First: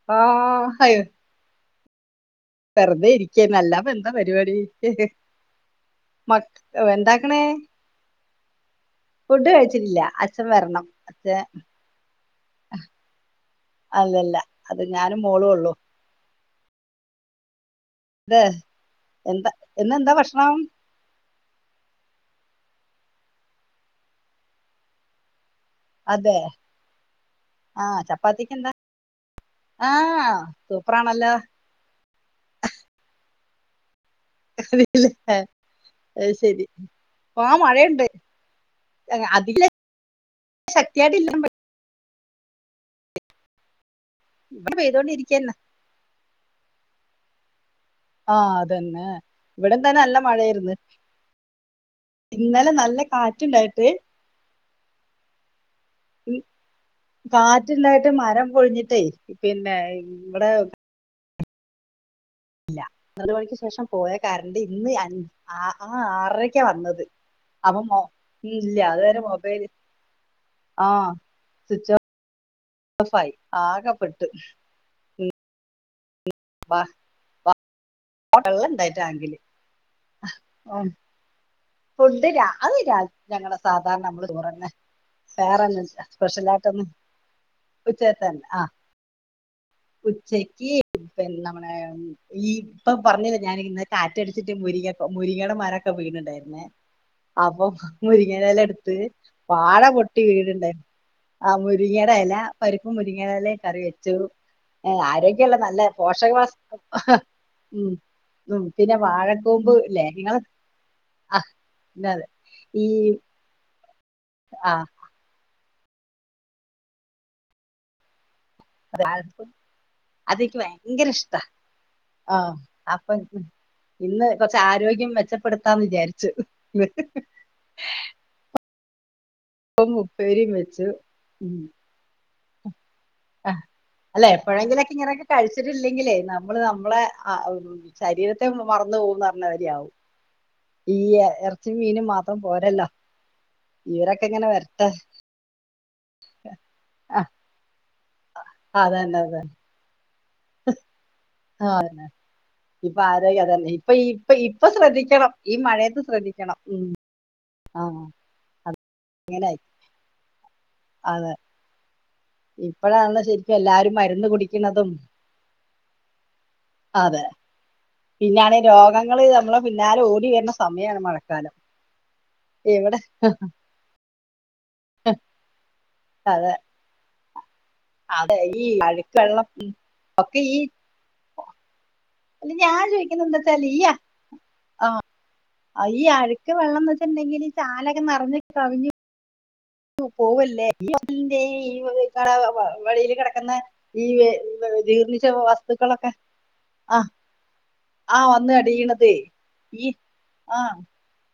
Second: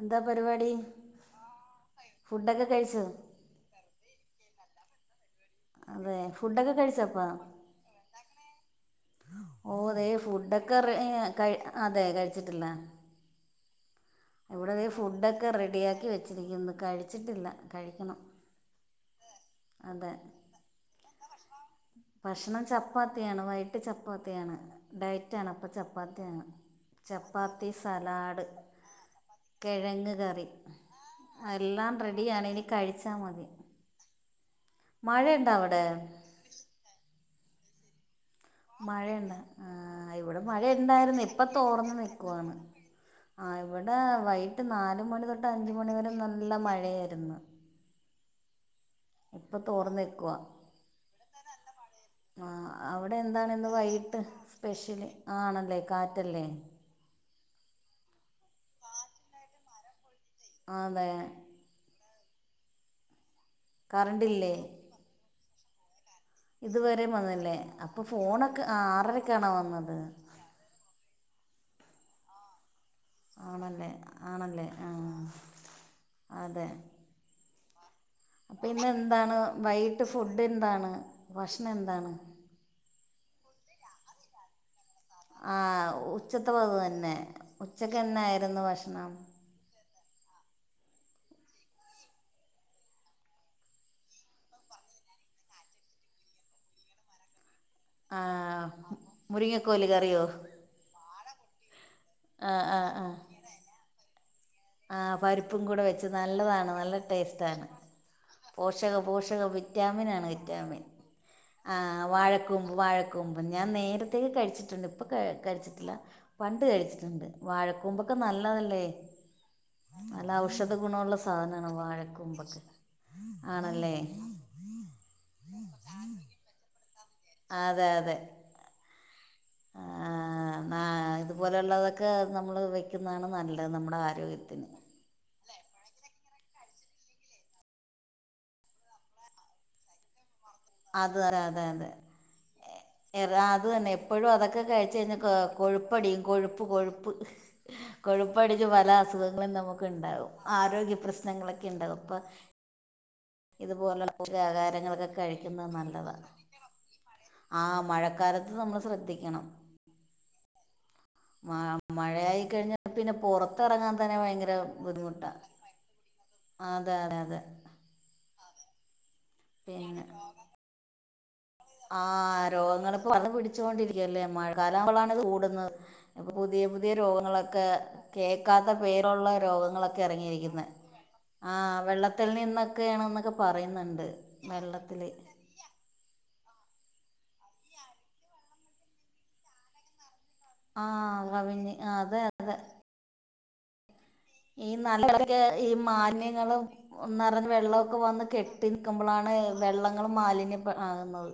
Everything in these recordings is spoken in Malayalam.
എന്താ ആഹ് പരിപാടി ഹയോ ഫുഡൊക്കെ കഴിച്ചോ വെറ്തെ ഇരിക്ക്യന്നെ അല്ലാപ്പന്താ പരിവാടി അതെ മക് ഫുഡൊക്കെ അവ്വേ കഴിച്ചപ്പാ എന്താക്ക്ണേ ഫുഡ് ഓ കഴിച്ചിലില്ലാ ദേ അച്ഛൻ ഫുഡൊക്കെ വരണം റെ- ഏ, അച്ഛാ കഴി- അതെ അതെൽ ഇവടദേ ഫുഡൊക്കെ റെഡിയാക്കി വെച്ചിരിക്ക്യുന്ന് കഴിച്ചിട്ടില്ല കഴിക്കണം തെ എന്താ അതെ ഇന്നെന്താ ഭക്ഷണം ഭക്ഷണം ചപ്പാത്തിയാണ് വൈട്ട് ചപ്പാത്തിയാണ് ഡയറ്റാണ് അപ്പൊച അതെ ചപ്പാത്തിയാണ് ചപ്പാത്തി ആഹ് സലാഡ് ചപ്പാത്തിക്ക് എന്താ കിഴങ്ങ് ആഹ് കറി സൂപ്പറാണല്ലോ എല്ലാം റെഡിയാണേ ഇനി കഴിച്ചാമതി അല്ല അവിടെ അത്ശരി ആഹ് മഴേണ്ട് മഴേണ്ടാ ആഹ് ഇവടെ മഴണ്ടാര്ന്നു ശക്തിയായിട്ടില്ല ഇപ്പ തോർന്ന്ണ് ക്കൊആന്ന് ആഹ് ഇവടെ വൈട്ട് ഇവിടെ നാലുമണി തൊട്ട് പെയ്തോണ്ടിരിക്കന്നെ അഞ് മണിവരം നല്ല മഴയാര്ന്ന് ആഹ് അതന്നെ ഇവിടിം തോർന്ന് തന്നെ അല്ല നിക്കുവാ മഴേര്ന്ന് ആ ഇന്നലെ നല്ല കാറ്റ്ണ്ടായിട്ട് സ്പെഷല് ആണല്ലേ കാ ഈ കാറ്റ്ണ്ടായിട്ട് മരം പൊഴിഞ്ഞിട്ടേയ് പിന്നെ ഇംവടെ അതെ ഇല്ല ഒര് മണിക്ക് ശേഷം പോയ കറണ്ടില്ലേ കാര്ണ്ട് ഇന്ന് അഞ്ച് ആഹ് ആഹ് ആറ്ര ഇതുവരെ ക്ക്യാവന്നത് വന്നില്ലേ അപ്പൊ മോ ഫോണൊക്കെ ആ ഈല്ല അദേരം ആറരക്കാണോ മൊബൈല് വന്നത് ആഹ് സ്വിച്ച് ഓഫ് ഫായ് ആണല്ലേ ആകപ്പെട്ട് ആണല്ലേ ആ അതെ ബഹളം പിന്നെ ഇണ്ടായി എന്താണ് ടാങ്കില് വൈകീട്ട് ഫുഡ് എന്താണ് ഭക്ഷണം എന്താ ഫുഡ് രാ അത് രാ ഞങ്ങളെ സാധാര്ണ നമ്മള് ചോറന്നെ ആ പേറെന്നെല്ലേ ഉച്ചത്തെ പതിവ് സ്പെഷ്യലായ്ട്ടൊന്നും ഉച്ചേത്തന്നെ ആഹ് ശ്ണം ഉച്ചേക്കി പിന്ന നമ്മളെ ഈ ഇപ്പൊ പറഞ്ഞില്ല ഞാനി ഇന്ന് കാറ്റട്ച്ചിട്ട് മുരിങ്ങ്യകോ മുരിങ്ങേടെമരക്കെ വീണ്ട്ടേന്നെ അപ്പൊ ആ മുരിങ്ങടല എടുത്ത് വാഴ മുരിങ്ങക്കോല് കറിയോ പൊട്ടി വീണ് ണ്ടാ ആഹ് മുരിങ്ങേട എല ആ പ്പരിപ്പും മുരിങ്ങേലേ കറി വെച്ചു ആഹ് പരിപ്പുങ്കൂടെ വെച്ച് നല്ലതാണ് നല്ല ടേസ്റ്റാണ് ഉം ഉം പോഷക പിന്നെ പോഷക വാഴക്കൂമ്പ് ഇല്ലേ വിറ്റാമിൻ ആണ് നിങ്ങള് വിറ്റാമിൻ ആ ആഹ് പിന്നത് വാഴക്കൂമ്പ് ഈ വാഴക്കൂമ്പ് ഞാൻ നേരത്തേ ആ കഴിച്ചിട്ടുണ്ട് ഇപ്പൊ കഴിച്ചിട്ടില്ല പണ്ട് കഴിച്ചിട്ടുണ്ട് വഴക്കൂമ്പൊ ക്കെ നല്ലതല്ലേ നല്ല അത് എനിക്ക് ഔഷധ ഭയങ്കര ഗുണമുള്ള ഇഷ്ടാ സാധനമാണ് ആഹ് വാഴക്കൂമ്പൊക്കെ അപ്പൊ ആണല്ലേ ഇന്ന് കുറച്ച് ആരോഗ്യം മെച്ചപ്പെടുത്താന്ന് വിചാരിച്ചു അതെ അതെ ഇപ്പം മുപ്പേരിയും വെച്ച് അതുപോലെയുള്ളതൊക്കെ നമ്മള് വെക്കുന്നതാണ് നല്ലത് നമ്മുടെ അല്ലെ ആരോഗ്യത്തിന് എപ്പോഴെങ്കിലൊക്കെ ഇങ്ങനെയൊക്കെ കഴിച്ചിട്ടില്ലെങ്കിലേ നമ്മള് നമ്മളെ ശരീരത്തെ മറന്ന് പോകുംന്ന് പറഞ്ഞ മാതിരിയാവും അ ഈ ഇറച്ചിയും മീനും മാത്രം പോരല്ലോ എറ അത് തന്നെ ഇവരൊക്കെ എപ്പോഴും ഇങ്ങനെ അതൊക്കെ വരട്ടെ കഴിച്ച് കഴിഞ്ഞാൽ കൊഴുപ്പടിയും കൊഴുപ്പ് കൊഴുപ്പ് ആ കൊഴുപ്പ് അടിച്ചു പല അതന്നെ അതന്നെ അസുഖങ്ങളും നമുക്ക് ഉണ്ടാവും ആരോഗ്യ പ്രശ്നങ്ങളൊക്കെ ഉണ്ടാവും അപ്പോ ഇപ്പൊ ആരോഗ്യം അതന്നെ ഇപ്പൊ ഇതുപോലെ ഇപ്പൊ പുതിയ ഇപ്പൊ ആഹാരങ്ങളൊക്കെ ശ്രദ്ധിക്കണം ഈ കഴിക്കുന്നത് മഴയത്ത് നല്ലതാണ് ശ്രദ്ധിക്കണം ആ മഴക്കാലത്ത് നമ്മൾ ശ്രദ്ധിക്കണം അങ്ങനെ അതെ ആഹ് മഴയായിക്കഴിഞ്ഞാ പിന്നെ ഇപ്പഴാണല്ലോ ശരിക്കും പുറത്തിറങ്ങാൻ എല്ലാരും തന്നെ മരുന്ന് ഭയങ്കര കുടിക്കണതും ബുദ്ധിമുട്ടാ അതെ അതെ അതെ പിന്നെയാണെ രോഗങ്ങള് നമ്മള് പിന്നാലെ ഓടി വരുന്ന സമയമാണ് മഴക്കാലം ആ എവിടെ രോഗങ്ങളിപ്പോ പടർന്ന് പിടിച്ചുകോണ്ടിരിക്കല്ലേ മഴക്കാലം ആകുമ്പോളാണ് ഇത് കൂടുന്നത് ഇപ്പൊ അതെ പുതിയ പുതിയ രോഗങ്ങളൊക്കെ അതെ കേൾക്കാത്ത പേരുള്ള വെള്ളൊക്കെ രോഗങ്ങളൊക്കെ ഈ ഇറങ്ങിയിരിക്കുന്നേ ആ വെള്ളത്തിൽ അല്ല ഞാൻ നിന്നൊക്കെയാണെന്ന് ചോദിക്കുന്നത് എന്നൊക്കെ എന്താ വെച്ചാൽ ഈ പറയുന്നുണ്ട് വെള്ളത്തില് ഈ അഴുക്ക് വെള്ളംന്ന് വെച്ചിട്ടുണ്ടെങ്കിൽ ചാലൊക്കെ നിറഞ്ഞ് കവിഞ്ഞു പോവല്ലേ [inaudible] ഈ ആഹ് കവിഞ്ഞ് ആഹ് അതെ കട വഴിൽ കിടക്കുന്ന ഈ ഈ വെ- ജീർണിച്ച നല്ലതൊക്കെ ഈ വസ്തുക്കളൊക്കെ മാലിന്യങ്ങളും ആ ഒന്നാമത് വെള്ളമൊക്കെ ആ വന്ന് കെട്ടി അടിയണത് നിൽക്കുമ്പോഴാണ് ഈ വെള്ളങ്ങൾ മാലിന്യം ആകുന്നത്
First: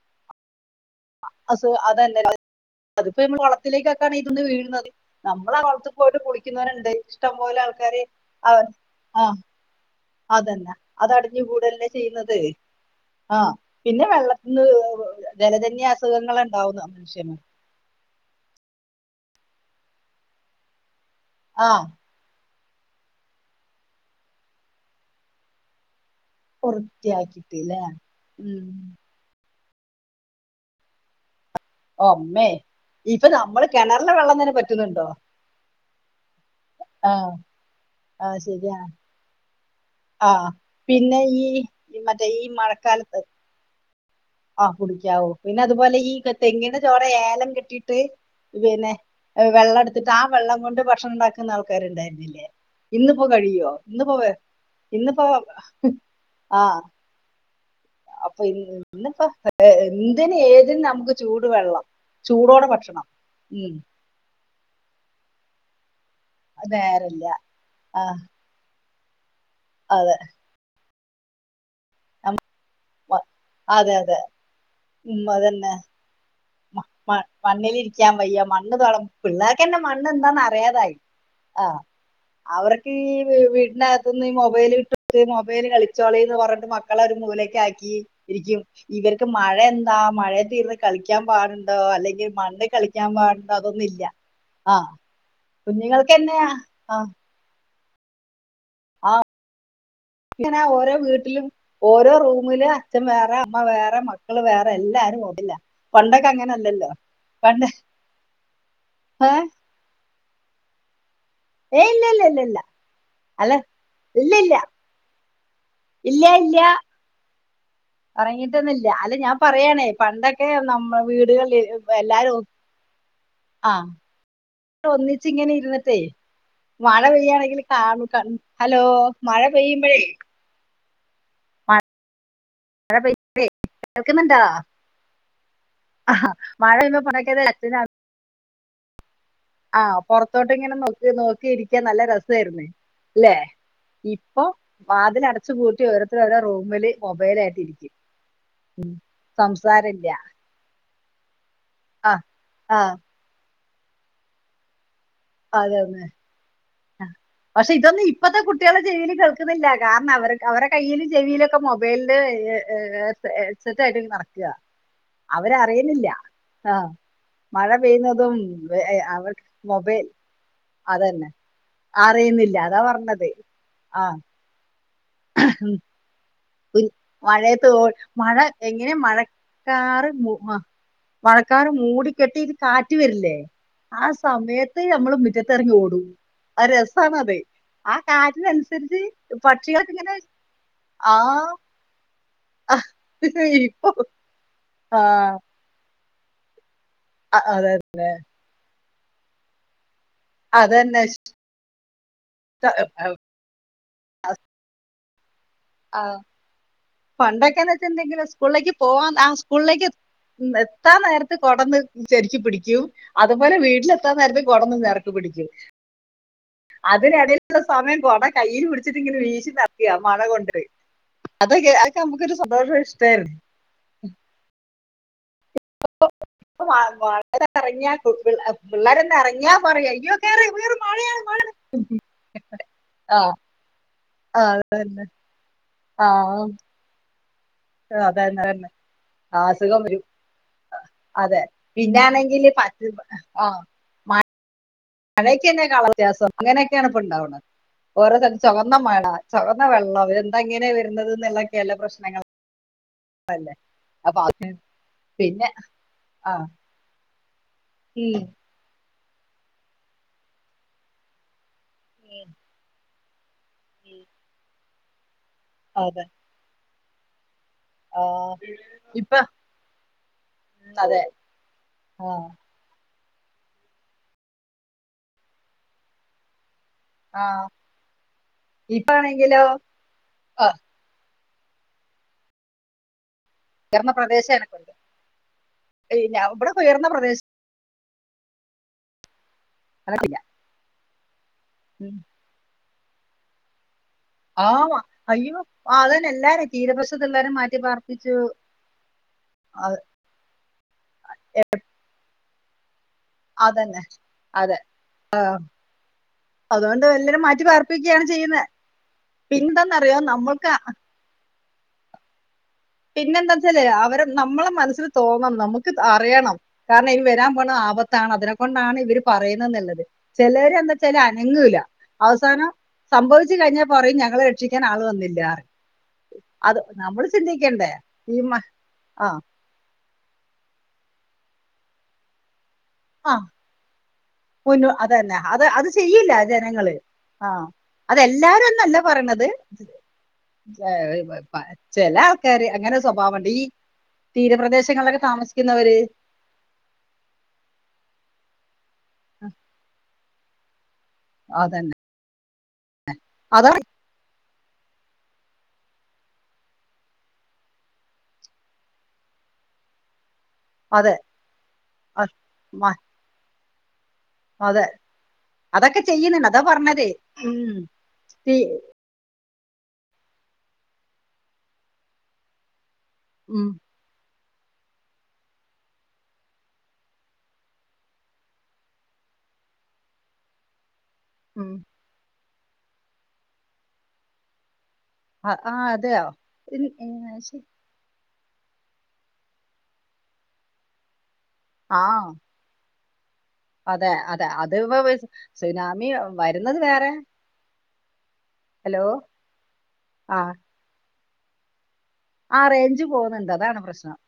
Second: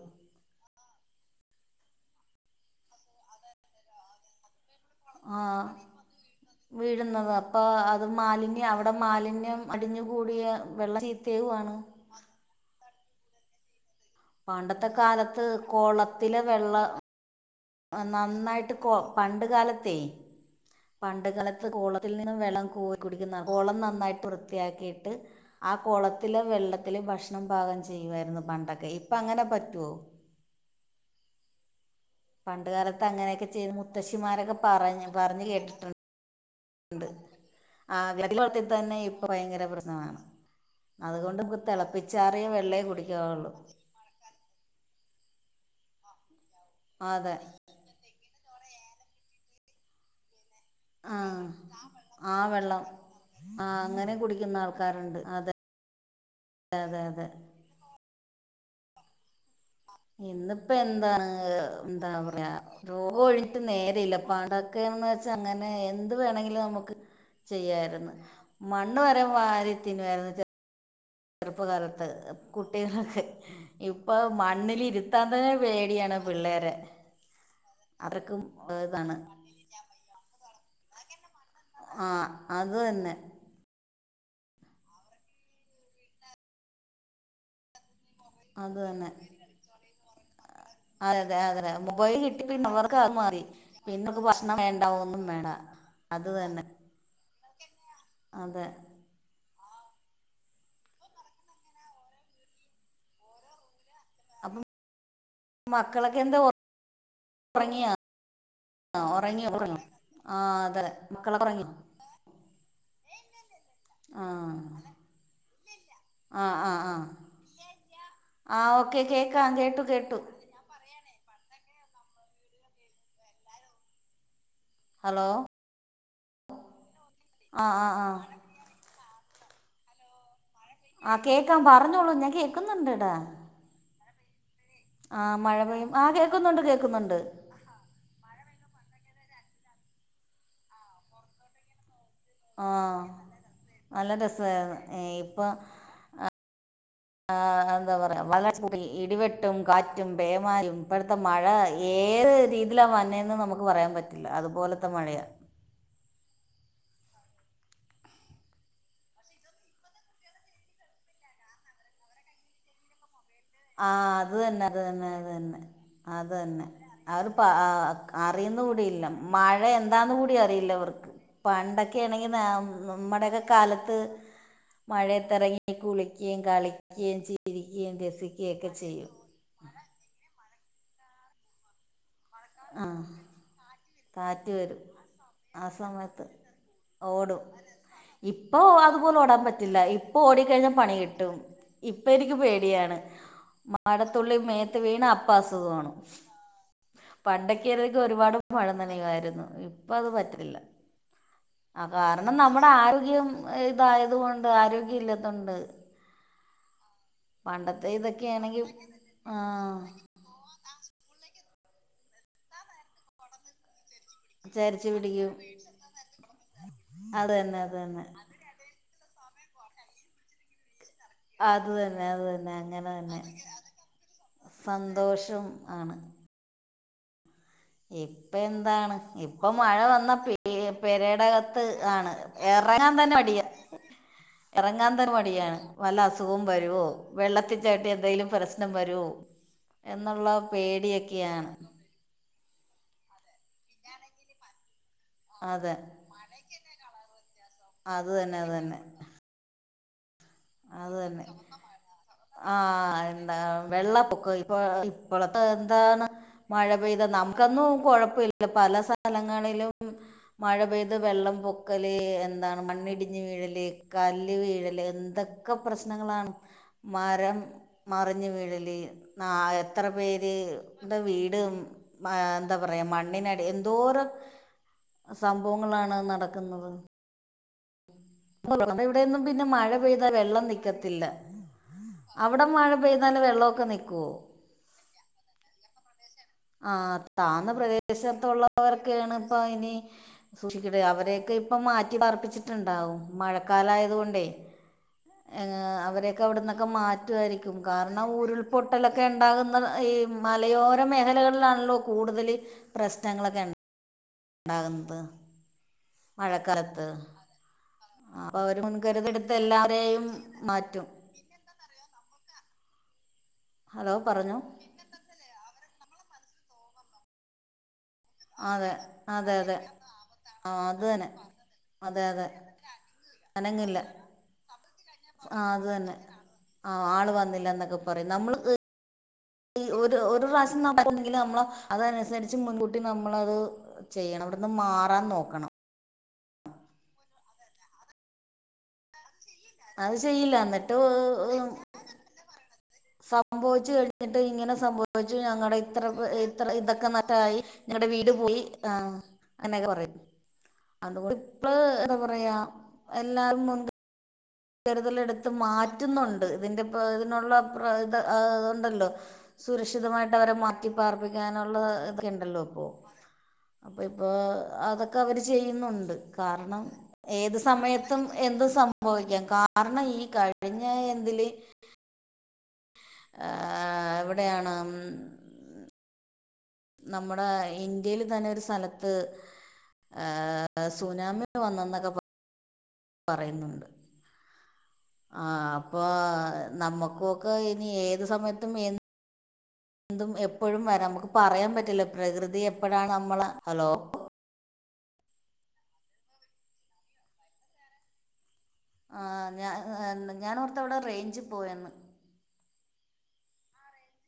അ അതന്നെ അതിപ്പോ നമ്മ കുളത്തിലേക്കൊക്കാണ് ഇത് വന്ന് വീഴുന്നത് നമ്മുള് ആഹ് കുളത്തി പോയിട്ട് കുളിക്കുന്നവരുണ്ട് വീഴുന്നത് ഇഷ്ടംപോലെ അപ്പൊ ആൾക്കാര് അത് അവ മാലിന്യം അവിടെ ആഹ് മാലിന്യം അടിഞ്ഞുകൂടിയ അതന്നെ വെള്ളം അതടിഞ്ഞു ചീത്തയാവാണ് കൂടെല്ലെ ചെയ്യുന്നത് ആ പിന്നെ വെള്ള ഒന്ന് പണ്ടത്തെ കാലത്ത് ജലജന്യ അസുഖങ്ങൾ കുളത്തിലെ ഉണ്ടാവുന്നു വെള്ളം മനുഷ്യന് നന്നായിട്ട് പണ്ട് കാലത്തേ പണ്ട് കാലത്ത് ആ കുള ത്തിൽ നിന്നും വെള്ളം കോരി കുടിക്കുന്ന കുളം നന്നായിട്ട് വൃത്തിയാക്കിയിട്ട് ആ കുള ത്തിലെ വെള്ളത്തില് ഭക്ഷണം വൃത്തിയാക്കിട്ട് ല്ലേ പാകം ചെയ്യുവായിരുന്നു ഉം പണ്ടൊക്കെ ഇപ്പ അങ്ങനെ പറ്റുവോ ഒമ്മേ പണ്ട് കാലത്ത് ഇപ്പൊ അങ്ങനെയൊക്കെ നമ്മള് ചെയ്ത് കിണറിലെ വെള്ളം തന്നെ മുത്തശ്ശിമാരൊക്കെ പറ്റുന്നുണ്ടോ പറഞ്ഞ് പറഞ്ഞ് കേട്ടിട്ടുണ്ട് ഇണ്ട് ആ ആ വെള്ളത്തി തന്നെ ഇപ്പ ഭയങ്കര പ്രശ്ന ആഹ് ആ പിന്നെ അതുകൊണ്ട് ഈ ഇപ്പോ ഈ മറ്റേ ഈ തിളപ്പിച്ചാറിയ വെള്ളേ മഴക്കാലത്ത് കുടിക്കുകയുള്ളു ആ കുടിക്കാവോ പിന്നെ അതുപോലെ ഈ തെങ്ങിന്റെ ചോടെ അതെ ഏലം കെട്ടീട്ട് പിന്നെ വെള്ളം എടുത്തിട്ട് ആ വെള്ളം കൊണ്ട് ഭക്ഷണം ആഹ് ഉണ്ടാക്കുന്ന ആൾക്കാർ ആ ഉണ്ടായിരുന്നില്ലേ വെള്ളം ഇന്നിപ്പോ ആ കഴിയോ അങ്ങനെ ഇന്നിപ്പോ കുടിക്കുന്ന ആൾക്കാരുണ്ട് ഇന്നിപ്പോ അതെ ആ അതെ അതെ അപ്പൊ ഇന്നിപ്പ ഇന്നിപ്പോ എന്താണ് എന്താ പറയാ ചൂടോടെ ഭക്ഷണം രോഗം ഒഴഞ്ഞിട്ട് ഉം നേരെ ഇല്ല പാ ക്കണെന്ന് വെച്ചാ അങ്ങനെ എന്ത് വേണെങ്കിലും അത് നമുക്ക് നേരല്ല ആ ചെയ്യായിരുന്നു മണ്ണ് വരെ വാരി അതെ തിന്നുമായിരുന്നു ചെറുപ്പ കാലത്ത് ത്ത് അഹ് കുട്ടികളൊക്കെ അതെ ഇപ്പൊ അതെ മണ്ണിലിരുത്താൻ തന്നെ പേടിയാണ് പിള്ളേരെ മ മ മണ്ണിലിരിക്കാൻ അത്രക്കും വയ്യ മണ്ണ് തെളം ഇതാണ് പിള്ളേര് ക്കെന്നെ മണ്ണെന്താന്ന് അറിയാതായി ആഹ് ആ അത് അവർക്കീ തന്നെ വി വീട്ടിനക തിന്ന് ഈ മൊബൈല് ഇട്ട് കൊടുത്ത് മൊബൈല് കളിച്ചോളീന്ന് പറഞ്ഞിട്ട് മക്കളെ ഒരു മൂലേക്ക് ആക്കി ഇരിക്കും അത് തന്നെ ഇവർക്ക് മഴയെന്താ മഴയത്തിരുന്ന് കളിക്ക്‌ അതെ അതെ അതെ പാടുണ്ടോ മൊബൈൽ അല്ലെങ്കിൽ കിട്ടി മണ്ണി പിന്നെ അവർക്ക് കളിക്കാൻ അത് മതി പാടുണ്ടോ അതൊന്നും ഇല്ല പിന്നെക്ക് ഭക്ഷണം വേണ്ട ആഹ് ഒന്നും വേണ്ട അത് കുഞ്ഞുങ്ങൾക്കന്നെ ആഹ് തന്നെ ആഹ് അതെ ആഹ് ഇങ്ങനാ ഓരോ വീട്ടിലും ഓരോ റൂമില് അച്ഛൻ വേറെ അമ്മ വേറെ മക്കള് അപ്പം വേറെ എല്ലാരും ഓ ഇല്ലാ മക്കളൊക്കെ പണ്ടൊക്കെ എന്താ അങ്ങനല്ലല്ലോ പണ്ട് ആഹ് ഏ ഒറങ്ങി ഒറങ്ങി ആഹ് അതെ മക്കളൊക്കെ ഒറങ്ങി ഏ ഇല്ല ഇല്ല ഇല്ല ഇല്ല അല്ല ഇല്ല ആഹ് ഇല്ല ആഹ് ആഹ് ആഹ് ഒറങ്ങീട്ടൊന്നൂല്ല അല്ല ഞാൻ കേട്ടു പറയാണേ കേട്ടു പണ്ട ക്കെ നമ്മ വീടുകളിൽ എല്ലാരും ആഹ് ഹലോ ഒന്നിച്ച്ങ്ങനെ ഇര്ന്നിട്ടേ മഴ ആ പെയ്യാണെങ്കില് ആ ആ കാണു കൺ ഹലോ മഴ പെയ്യുമ്പഴെ ആഹ് കേക്കാം പറഞ്ഞോളൂ ഞാൻ കേ മഴ പെയ്യ്മ്പഴേ കേൾക്ക്ന്ന്ണ്ടാ ആ മഴ പെയ്യും ആ കേൾക്കുന്നുണ്ട് മഴ പെയ്യുമ്പൊ കേൾക്കുന്നുണ്ട് [unintelligible] അച്ചനാ ആഹ് പൊറത്തോട്ട്ങ്ങനെ നോക്ക് നോക്കിരിക്കാൻ നല്ല രസായിര്ന്ന് ആ ല്ലേ നല്ല ഇപ്പം രസമായിരുന്നു വാതിലടച്ച് ഇപ്പം പൂട്ടി ഓരോര്ത്തരോരോ റൂമില് മൊബൈലായിട്ടിരിക്കും പ്പം ഇ ഇടിവെട്ടും കാറ്റും പേമാരിം ഇപ്പഴത്തെ മഴ ആ ഏത് ആ രീതീലാ വര്ണേന്ന് നമു ക്ക് പറയാൻ പറ്റില്ല അത് പോലത്തെ മഴയാ അതന്നെ ആഹ് പക്ഷെ ഇതൊന്നും ഇപ്പത്തെ കുട്ടികള് ചെവീല് കേൾക്ക്ന്നില്ല കാരണം അവര് അവരെ കയ്യിലും ചെവീലൊക്കെ മൊബൈൽന്റെ എഹ് ഏഹ് തേ ആഹ് അത് തന്നെ അത് തന്നെ അത് തന്നെ അവരറിയുന്നില്ല അതന്നെ ആ അവര്പ്പാ മഴ പെയ്യുന്നതും അറിയു ന്നൂടില്ല അവർക്ക് മഴ മൊബൈൽ എന്താന്ന് കൂടി അറിയില്ലവർക്ക് അതന്നെ പണ്ടൊക്കെ ആണെങ്കി അറിയുന്നില്ല നമ് അതാ പറഞ്ഞത് നമ്മടക്കെ കാലത്ത് ആ മഴയത്തെറങ്ങി കുളി ക്കേം കളിക്കേം ചീരിക്കേം രസി എങ്ങനെയാ മഴക്കാറ് മു അഹ് മഴക്കാറ് മൂടിക്കെട്ടി കാറ്റ് ആഹ് വെര്ല്ലേ ആ കാറ്റ് വരും സമയത്ത് നമ്മള് ആ മുറ്റത്തെറങ്ങി ഓടും അത് രസാണത് ആ ഇപ്പൊ അത് കാറ്റിനനുസരിച്ച് പോലെ ഓടാൻ പറ്റില്ല പക്ഷികൾക്ക് ഇങ്ങനെ ഇപ്പോടിക്കഴിഞ്ഞാ പണി ആ കിട്ടും ഇപ്പെനിക്ക് പേടിയാണ് ഇപ്പൊ മഴത്തുള്ളി മേത്ത് ആ വീണാ അപ്പസുഖാണ് അ- അ- പണ്ടെക്കെയാര്ന്ന്ങ്കി ഒരുപാട് മഴ നനയുവാര്ന്നു ഇപ്പത് പറ്റ അതന്നെ ആഹ് കാരണം നമ്മടെ ആരോഗ്യം ഇതായത് കൊണ്ട് ആരോഗ്യല്ലാത്തോണ്ട് ആഹ് പണ്ടൊക്കെന്ന് വെച്ചന്തെങ്കില് ഇതൊക്കെയാണെങ്കിൽ സ്കൂളിലേക്ക് പോവാൻ ആ ആഹ് സ്കൂളിലേക്ക് ഉം എത്താൻ നേരത്ത് കൊടൊന്ന് ശെരിക്ക് പിടിക്കും അത് പോലെ വീട്ടില് ത്താൻ നേരത്ത് കൊടൊന്ന് നേർക്ക് പിടിക്കും അത് തന്നെ അതിനെടയിലുള്ള അത് സമയം തന്നെ കൊട കയ്യില് പിടിച്ചിട്ട്ങ്ങനെ വീശി നടക്കാ മഴ കൊണ്ട് അത് അതൊക്കെ തന്നെ അത് നമുക്കൊരു തന്നെ സന്തോഷം അങ്ങനെ തന്നെ ഇഷ്ടമായിരുന്നു സന്തോഷം ആണ് [unintelligible] ഞാൻ ഇപ്പെയെന്താണ് പിള്ളേരെന്ന് ഇപ്പൊ ഇറങ്ങിയാ മഴ പറയാ വന്ന അയ്യോ കേറി പെ വേറെ മഴ പെരേടകത്ത് ആണ് എറങ്ങാൻ തന്നെ ആ മടിയ എറങ്ങാൻ തന്നെ മടിയാണ് ആ വല്ല അസുഖം വരുവോ വെള്ളത്തി ചവ്ട്ടിയാ എന്തെങ്കിലും അതന്നെ പ്രശ്നം വരുവോ അസുഖം എന്ന്ള്ള പേടിയൊക്കെയാണ് പിന്നൊണെങ്കില് പ ആഹ് മഴക്കന്നെ അതെ കളറ് വ്യത്യാസം അങ്ങനെക്കെയാണ് ഇപ്പ ഇണ്ടാവ്ണത് അത് ഓരോ തന്നെ സ്ഥലത്ത് അത് ചൊവന്ന തന്നെ മഴ ചൊമന്ന വെള്ളം ഇതെന്താ ഇങ്ങനെ അത് വര്ന്നത് തന്നെ ഇന്ന്ള്ളേ എക്കെയില്ല പ്രശ്നങ്ങള് ആഹ് എന്താ വെള്ളപ്പൊക്കം ഇപ്പൊ ഇപ്പളത്തെ പിന്നെ എന്താണ് ആ മഴ പെയ്ത് നമുക്കൊന്നും ഉം, കൊഴപ്പയില്ല പല സ്ഥലങ്ങളിലും മഴ പെയ്ത് വെള്ളം പൊ ക്കല് ഉം, എന്താണ് മണ്ണിടിഞ്ഞ് വീഴല് ഉം. കല്ല് വീഴല് എന്തൊ ക്കെ അതെ പ്രശ്നങ്ങളാണ് മരം ആ മറിഞ്ഞ് വീഴല് ഇപ്പൊ നാ എത്ര പേര് ഉം, എന്ത അതെ വീട് ആ മ എന്താ പറയാ മണ്ണിനടി എന്തോരം സംഭവങ്ങളാണ് നടക്ക്ന്നത് ആഹ് നമ്മളിവിടെയൊന്നും പിന്നെ മഴ പെയ്ത വെള്ളം ആ, നിക്കത്തില്ല അവിടെ മഴ പെയ്താല് വെള്ള ഉയർന്ന പ്രദേശായിനെക്കൊണ്ട് ഇല്ല ആഹ് താന്ന പ്രദേശത്തുള്ളവർക്കേണ് ഇപ്പ ഇനി എനക്കില്ല സൂക്ഷിക്കണ്ട് അവരെയൊക്കെ ഇപ്പൊ ഇപ്പം ഉം. മാറ്റി പാർപ്പിച്ചിട്ട്ണ്ടാവും മഴക്കാലായത് കൊ ണ്ടേ ആഹ് അയ്യോ ആ, അതന്നെ അവരൊക്കെ എല്ലാരും അവിടുന്നൊക്കെ തീരപ്രദേശത്ത് എല്ലാരും മാറ്റുവായിരിക്കും മാറ്റി കാരണം പാർപ്പിച്ചു ഉരു ൾ പൊട്ടലൊക്കെ ഇണ്ടാകുന്ന അ- ഈ മലയോര മേഖലകളിലാണല്ലോ? കൂടുതല് പ്രശ്നങ്ങളെ ക്കെ തന്നെ അതെ ആഹ് അതുകൊണ്ട് മഴക്കാലത്ത് എല്ലരും മാറ്റി പാർപ്പിക്കുകയാണ് അപ്പോൾ ചെയ്യുന്നെ അവർ മുൻകരുതെടുത്ത് പിന്നെന്താന്നറിയോ എല്ലാവരെയും നമ്മൾക്കാ മാറ്റും പിന്നെന്തെച്ചാലെ ഹലോ അവരെ നമ്മളെ പറഞ്ഞോ മനസ്സി ന് തോന്നണം നമുക്ക് അറിയണം കാരണം ഈ വരാൻ പോണ ആപ ത്താണ് അതെ അതിനെക്കൊണ്ടാണ് ഇവര് അതെ പറയുന്നത് അതെ എന്നുള്ളത് ആ ചെലര് അത് എന്തച്ചാല് തന്നെ അനങ്ങൂല അതെ അതെ അവസാനം സംഭവിച്ചു കഴിഞ്ഞാ അനങ്ങില്ല പറയും ഞങ്ങളെ രക്ഷിക്കാൻ ആള് ആ വന്നില്ലാന്ന് അത് തന്നെ അത് ആ നമ്മള് ആള് ചിന്തി വന്നില്ല ക്കണ്ടേ ഈ മ ആഹ് ഈ ഒരു ഒരു പ്രാവശ്യം നമ്മക്കൊന്നെങ്കില് നമ്മളെ അതനുസരിച്ച് മുൻകൂട്ടി ആ നമ്മളത് ചെയ്യണം അവിടുന്ന് മുന്നു മാറാൻ അതന്നെ അത് നോക്കണം അത് ചെയ്യില്ല ജനങ്ങള് ആഹ് അതെല്ലാരും എന്നല്ല പറിയ്ണത് അത് ചെയില്ല എന്നിട്ട് ചെല ആൾക്കാര് അങ്ങനെ സ്വഭാവമുണ്ട് ഈ സംഭവിച്ചു കഴിഞ്ഞിട്ട് ഇങ്ങനെ തീരപ്രദേശങ്ങളിലൊക്കെ സംഭവിച്ചു ഞങ്ങളടെ താമസിക്കുന്നവര് ഇത്ര ഇത്ര ഇതൊക്കെ നശ്ട്ടായി ഞങ്ങടെ വീട് പോയി ആഹ് അങ്ങനെയൊക്കെ പറയും അതുകൊണ്ട് ഇപ്പ അതന്നെ എന്താ പറയാ എല്ലാരും അതാ മു ൻ കരുതലെടുത്ത് മാറ്റുന്നുണ്ട് ഇതിന്റെ ഇതിനുള്ള ഇത് ഇതുണ്ടല്ലോ സുരക്ഷിതമായിട്ട് അവരെ അതെ മാറ്റിപാർപ്പിക്കാനുള്ള അ- ഇതക്കെ ഇണ്ടല്ലോ ഇപ്പൊ? മ- അപ്പ ഇപ്പൊ അതെ അതൊക്കെ അവര് അതൊക്കെ ചെയ്യുന്നുണ്ട് അതാ കാരണം പറഞ്ഞതേ ഏത് ഉം സമയത്തും തീ- എന്തും സംഭവിക്കാം കാരണം ഈ കഴിഞ്ഞ എന്തില് ഉം ആഹ് എവിടെയാണ് മ്മ് നമ്മുടെ ഇന്ത്യയില് തന്നെ ഒരു സ്ഥലത്ത് ഏഹേ സുനാമി ഉം വന്നെന്നൊക്കെ പറയുന്നുണ്ട് അ- ആഹ് ആ അപ്പൊ അതെയോ ഇൻ- ഏ, നമ്മക്കൊക്കെ ശരി. ഇനി ഏത് സമയത്തും എ എന്തും എപ്പഴും വരാം നമുക്ക് പറയാൻ ആ പറ്റില്ല പ്രകൃതി എപ്പഴാണ് നമ്മളെ ഹലോ അതെ അതെ അത് ഇപ്പൊ സ് സുനാമി വരുന്നത് വേറെ ഹലോ ആഹ് ഞാൻ ആ ഞാനോർത്ത് അവ്ടെ റെയ്ഞ്ച് പോയെന്ന് ആഹ് റേഞ്ച് പോണ് ണ്ട് അതാണ് പ്രശ്നം